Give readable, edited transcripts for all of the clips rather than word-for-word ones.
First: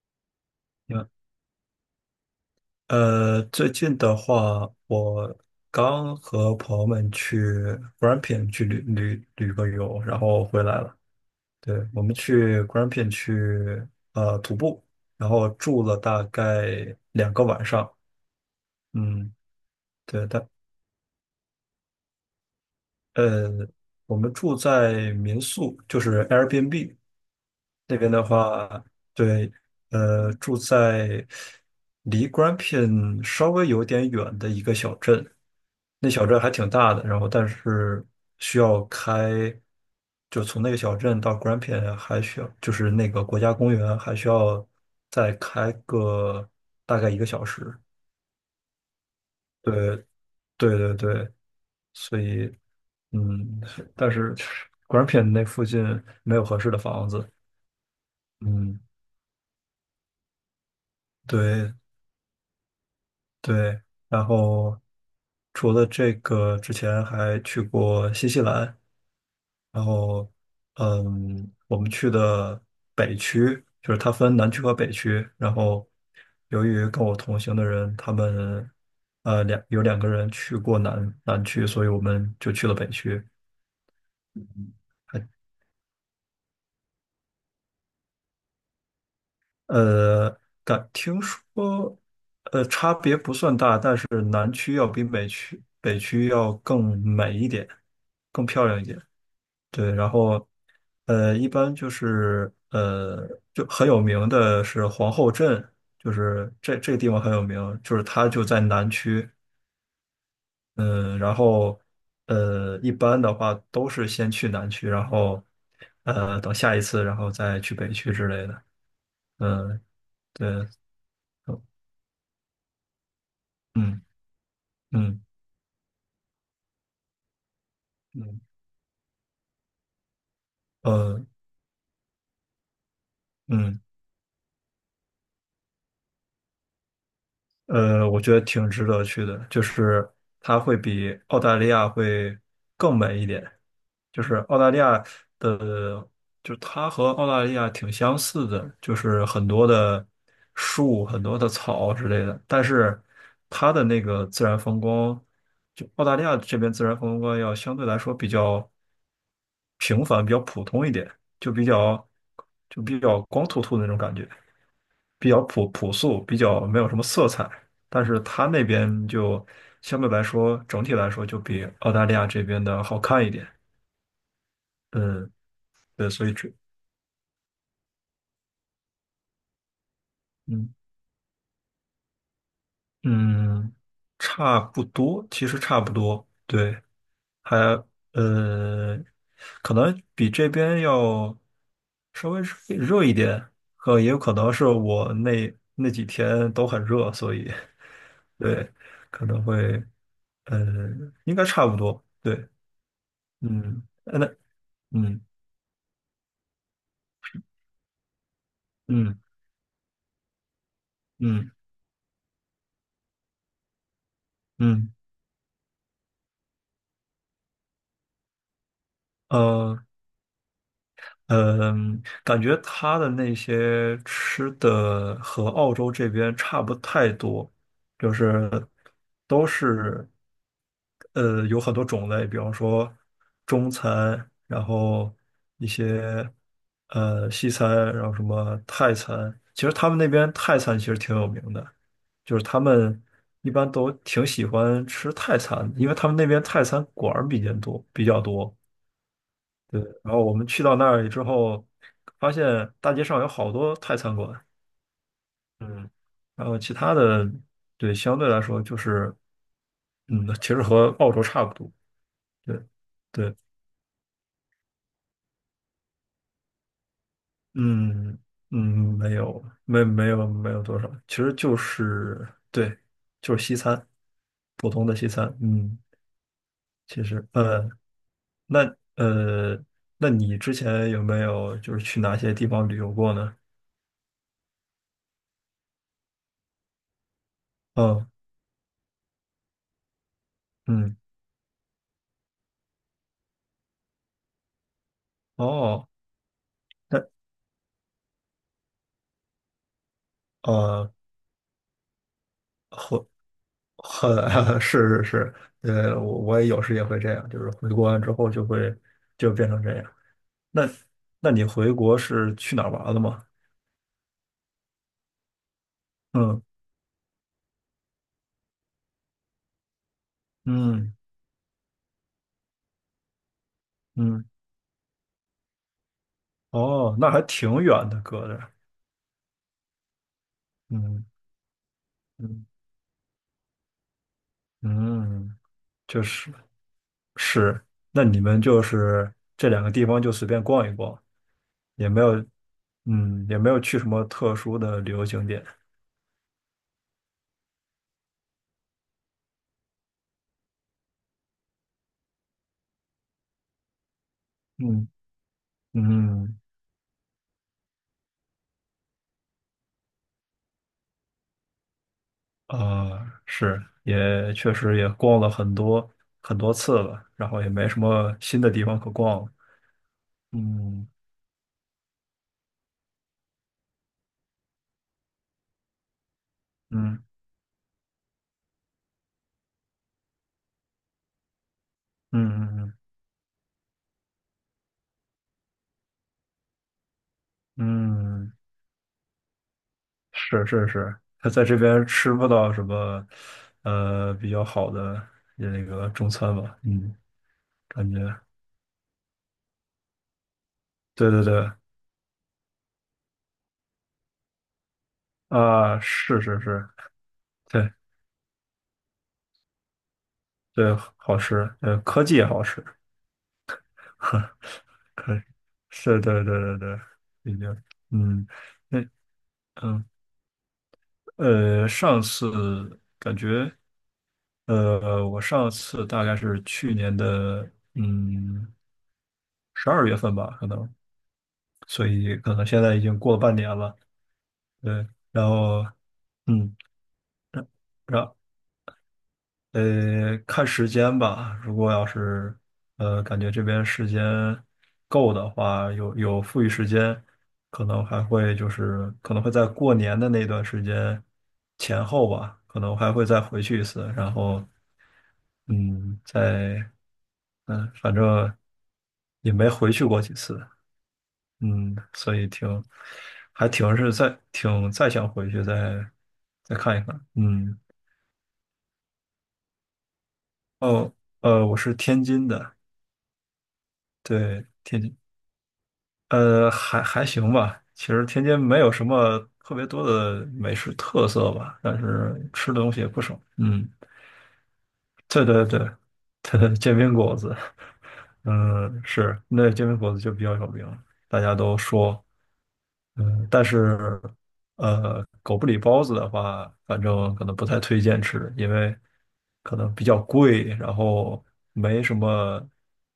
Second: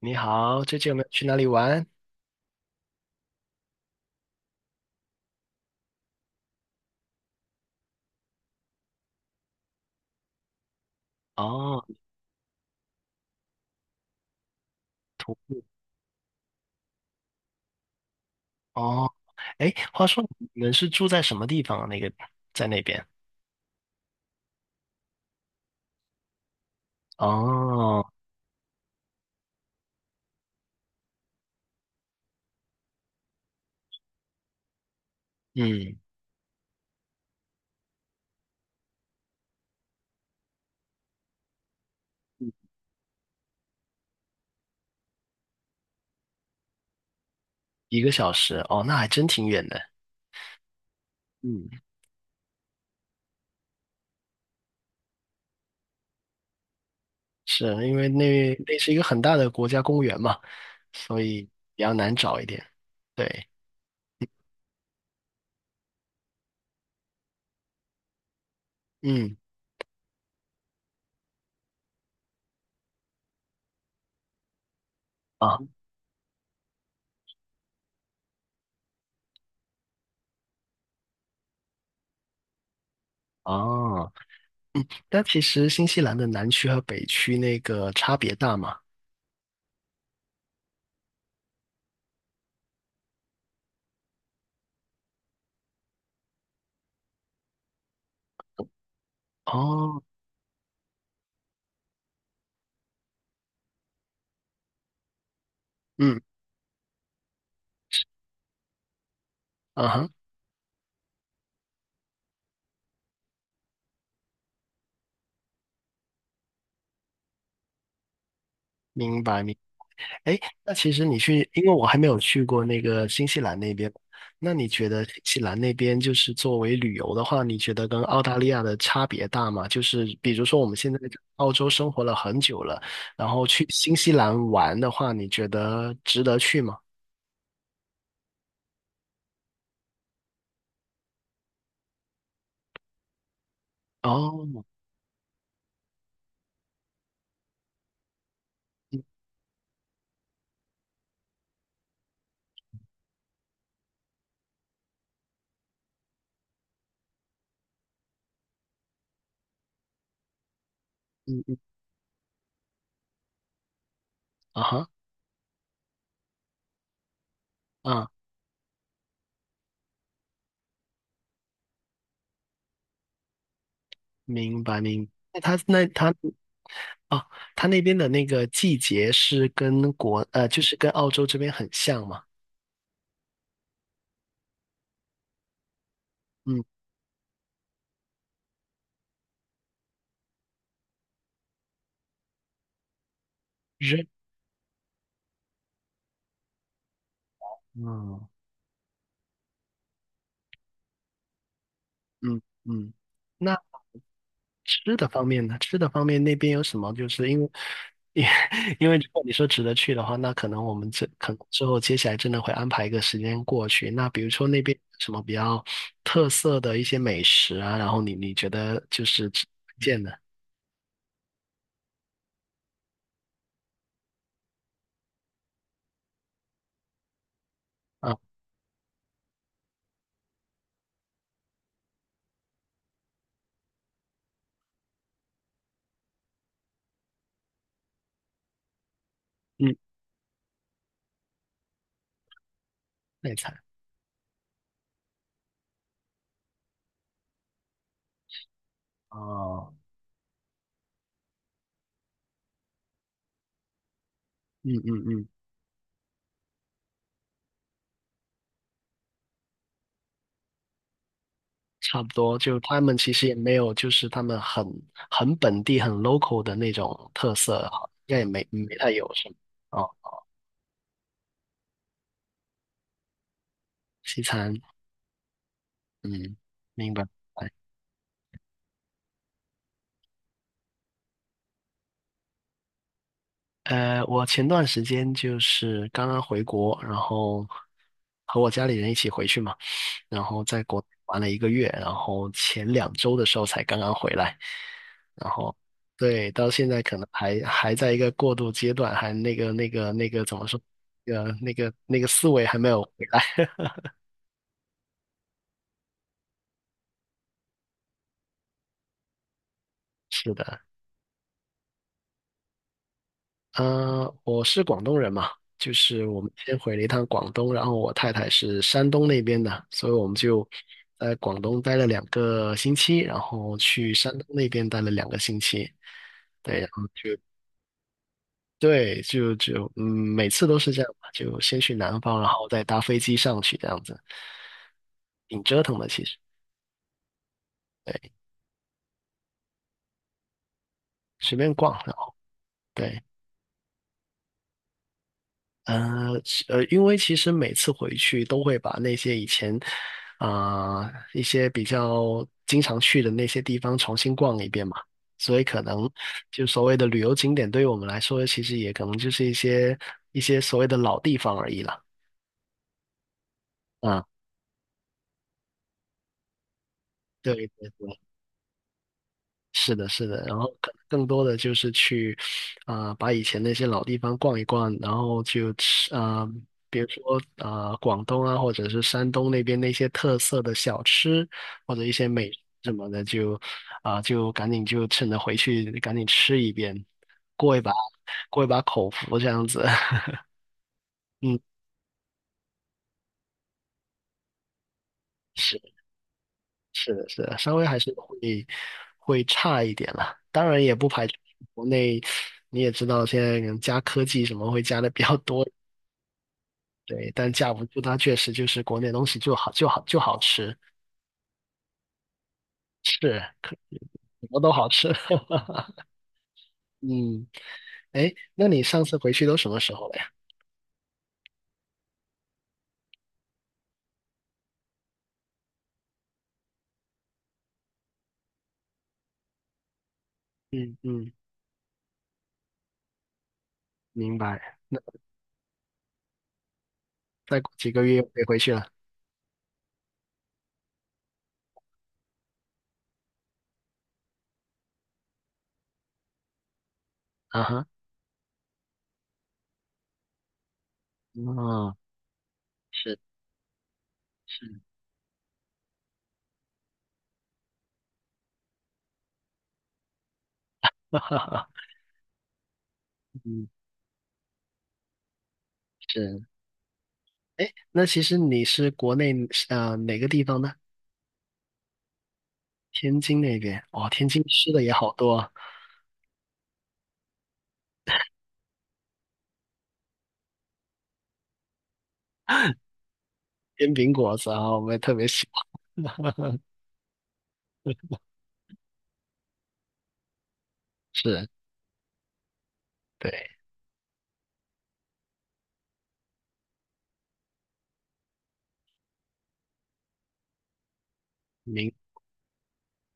你好，最近有你没有们去哪里玩？最近的话，我刚和朋友们去 Grampian 去旅个游，然后回来了。哦，对，我们去 Grampian 去徒步，然徒后步。住了大概2个晚上。哦，嗯，哎，话对，说但你们是住在什么地方啊？那个在那边？呃，我们住在民宿，就是 Airbnb。那哦，边的话，对，住在离 Grampian 稍微有点远的一个小镇，嗯，那小镇还挺大的，然后但是需要开，就从那个小镇到 Grampian 还需要，就是那个国家公园还需要再开个大概1个小时。一个小时。哦，那还真挺远的。对，对对对，嗯，所以嗯，但是 Grampian 那附近没有合适的房子，是因为那嗯。是一个很大的国家公园嘛，所以对，比较难找一点。对，对，然后除了这个，之前还去过新西兰，嗯，然后我们去的北区，就是它分南区和北区，然啊，后由于跟我同行的人，他们有两个人去过南区，所以我们就去了北区。哦，但其实新西兰的南区和北区那个差别大嘛。呃，但听说，差别不算大，但是南区要比北区要更美一点，更漂亮一点。对，哦，然后一般就是就很有名的是皇后镇，就嗯，是这个地方很有名，就是它就在南区，嗯哼，嗯，然后一般的话都是先去南区，然后等下一次，然后再去北区之类的，明白明嗯，白。哎，对，那其实你去，因为我还没有去过那个新西兰那边，嗯那你觉得新嗯西兰那边就是作为旅游的话，你觉得跟澳大嗯利亚的差别大吗？就是比如说我们现在在呃嗯。澳洲生活了很久了，然后去嗯新西兰玩的话，你觉得值得去吗？我觉得挺值得去的，就是它会比澳大利亚会更美一点。就是哦，澳大利亚的，就是它和澳大利亚挺相似的，就嗯是很多的树、很多的草之类的，但是它的那个自然风光，就澳大利亚这边自然风光要相对来说比较平凡、比较普通一点，嗯就嗯，比较就比较光秃秃的那种感觉。啊哈，比较朴素，比较没有什么色彩，但啊，是它那边就相对来说，整体来说就比澳大利亚这边的好看一点。明白。嗯，那他那对，他所以这，哦，他那边的那个季节是就嗯是跟澳洲这边很像吗？嗯，差不多，其实差不多，嗯，对，还呃，可能比这边要稍微热一点，可热，也有可能是我那几天都很热，所以嗯。对，可能会，呃，应该差不多，嗯对。嗯，那嗯，那吃的嗯方面呢？吃的方面那边有什么？就是因为，因 因为如嗯果你说值得去的话，那可能我们这可能嗯之后接下来真的会安排一个时间过去。那比如说那边嗯，有什么比较特色的一些美食啊，然后你觉得就是值得呃，推荐的嗯，感觉他的那些吃的和澳洲这边差不太多，就啊？是都是有很多种类，比方说中餐，然后一些西餐，然后什么泰餐。其实嗯，他们那边泰餐其实挺有名的，就是他们内一菜般都挺喜欢吃泰餐因为他们那边泰餐馆儿比较多，比较多。哦，对，然后我们去到那里之后，发现大街上有好多泰餐馆，嗯嗯嗯，嗯然后其他的，对，相对来说就是，其实和澳洲差不多，差不多。就对，他们其实也对，没有，就是他们很很本地、很 local 的那种特色，应该嗯也没嗯，没太有没什么有，没哦，没有没有多少，其实就是对，就是西餐，西餐。普通的西餐，嗯，明白。其实，那呃，那你之前有没有就是去哪些地方旅游过呢？呃，我前段时间就是刚刚回国，然后嗯和我家里人一起回去嘛，然后在国内嗯，玩了一个月，然后前两周的时候才刚刚回来，然后哦。对，到现在可能那。还在一个过渡阶段，还那个怎么说，呃，那个思维还没有回会来。是是是，我也有时也会这样，就是回国完之后就会就变成这样。是的。那那你回国是去哪儿玩了吗？我是广东人嘛，就是我们嗯先回了一趟广东，然后我太太是山东那边的，所以我们就嗯在广东待了两个星期，然后去山东嗯，那边待了两个星期。对哦，那还挺远的，隔着，对，就嗯，每次都是这样嗯嘛就先去南方，然后嗯再搭飞机上去，这样子嗯，挺折腾的，就其实。是是，那对，你们就是这两个地方就随便逛一逛，随便逛，也然没有后对。也没有去什么特殊的旅游景点，因为其实每次回去都会把那些以前啊、一些比较经常去的那些地方重新逛一遍嘛，嗯所以可能嗯。就所谓的旅游景点，对于我们来说，其实也可能就是一些所谓的老地方而已了。啊，是，啊，也确实也逛了很多很多次了，然对后也对没什对，么新的地方可逛了。是的，是的，然后可能嗯更多的就是去，啊、把以前那些老地方逛一逛，然后就吃，啊、比如嗯说啊、广东啊，或者是山东那边那些特色的小吃，或者一些美食嗯什嗯么的，就啊、就赶紧就趁着回去赶紧吃一遍，过一把嗯，过一把口福这样子，是是是，他嗯。在这边吃不到什么比较好的那是。个中餐吧？是嗯，的，是的，稍微还感是觉会会差一点了。当然也不排对除对对国内，你也知道现在可能加科技什么会加的比较多，啊，是是是，对，但架不对住它确实就是国内东西就好吃，对，好吃，科技也好吃，是，可什呵，么都好吃。可以 是，对对对对对，嗯，已经，哎，嗯，那你那上次回去都什么时嗯。候了呀？上次感觉，我上次大概是去年的，嗯，12月份吧，可能，嗯嗯，所以可能现在已经过了半年了，明白。那对，然后，嗯，再过几个月又然。可以回去了。看时间吧。如果要是感觉这边时间够的话，有富裕时间，啊哈，可能会在过年的那段时间哦，前后吧，可能还是会再回去一次。然后，是，嗯，在反正也没回去过几次，哈哈哈，嗯，所以挺还嗯挺是再挺再想回去再是。再看一看，哎，嗯，那其实你是国内哪个地方呢？哦，我是天津的。天津那边，哦，天津对，吃的也天好津，多啊还行吧。其实天津没有什么特别多的美食特色吧，但是吃的东西也不少。嗯。煎饼果子啊，我也特别对喜对对，欢。对煎饼果子，嗯，是，那煎饼果子就比较有名，大是，家都说，嗯，对，但是，狗不理包子的话，反正可能不太推荐吃，因为可能比较贵，然后明，没什么，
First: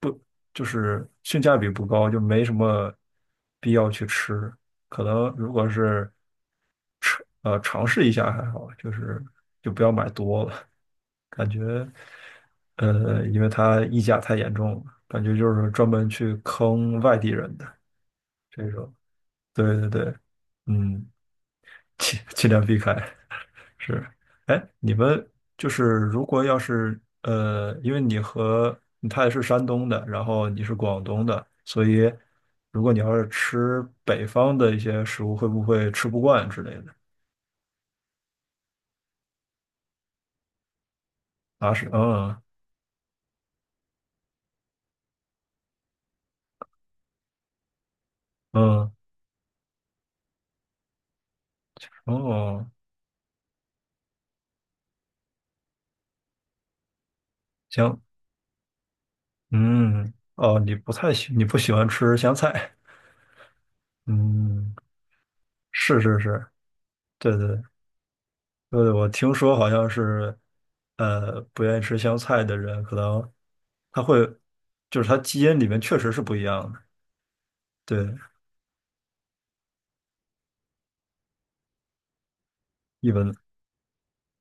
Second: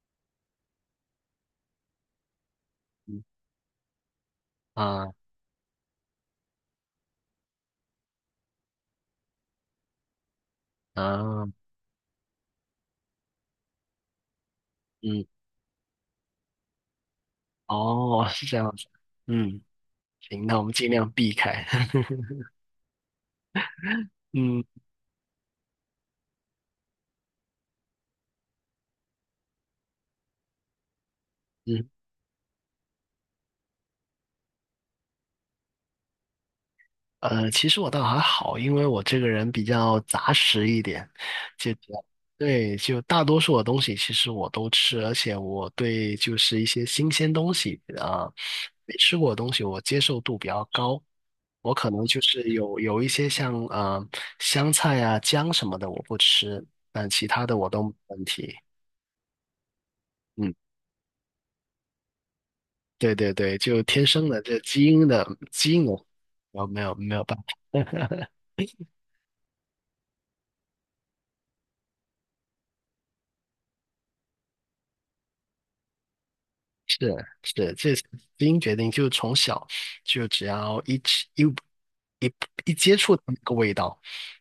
不，就是性价比不高，就没什么嗯必要去吃。可啊能如果是尝试一下还好，就是就不要买多了，啊，感觉，因为它溢价太严重了，感嗯，觉就是专门去坑外地人的哦，是这这样子，种。嗯，对对对，行，那我们尽嗯，量避开。尽 尽量避开。是，嗯哎，你们就是如果要是因为你和他也是山东的，然后你是广东的，所嗯，以如果你要是吃北方的一些食物，会不会吃不惯之类的？其实我倒还好，因为我这个人比较杂食一点，就啊，是，比较嗯对，就大多数的东西其实我都吃，而且我对就是一些新鲜东西啊，嗯。没吃过的东西我接受度比较高。我可能就是哦，有一些像香菜啊、姜什么的我不吃，但其他的我都没行，问题。嗯，嗯，哦，你不喜欢吃香菜，对对对，就天生的这嗯，基因的基因是我是是，我没有对办对对，对，我听说好像是，不愿意吃香菜的人，可能他会，就是他基因里面确实是不一样的，是是，这是对，基因决定，就从小就只要一吃一一一接一触到闻，那个味道，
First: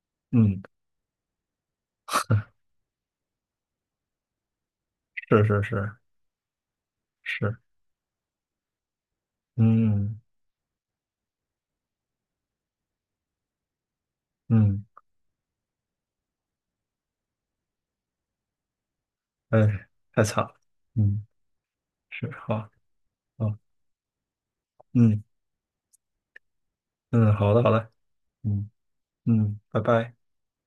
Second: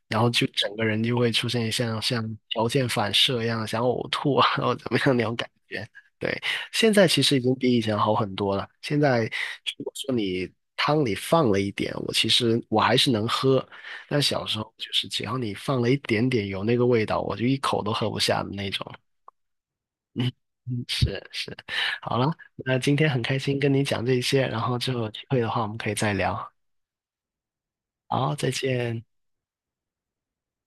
然后就嗯，整个人就会出现像条件反射一样，想呕吐啊，或者怎么样那种是感是觉。是对，现在其实已经是，比以前好很多了。现在如果说嗯你汤里放了一点，我其实还是能喝，但小时候嗯，就是只要你放了一点点有那个味道，我就一口都喝不下的那种。哎，太嗯，惨了，嗯嗯，是是，好是，了，好，那今天很开好，心跟你讲这些，然后之后有机嗯会的话我们可以再聊。嗯，好的好的，好，再嗯见。嗯，拜拜。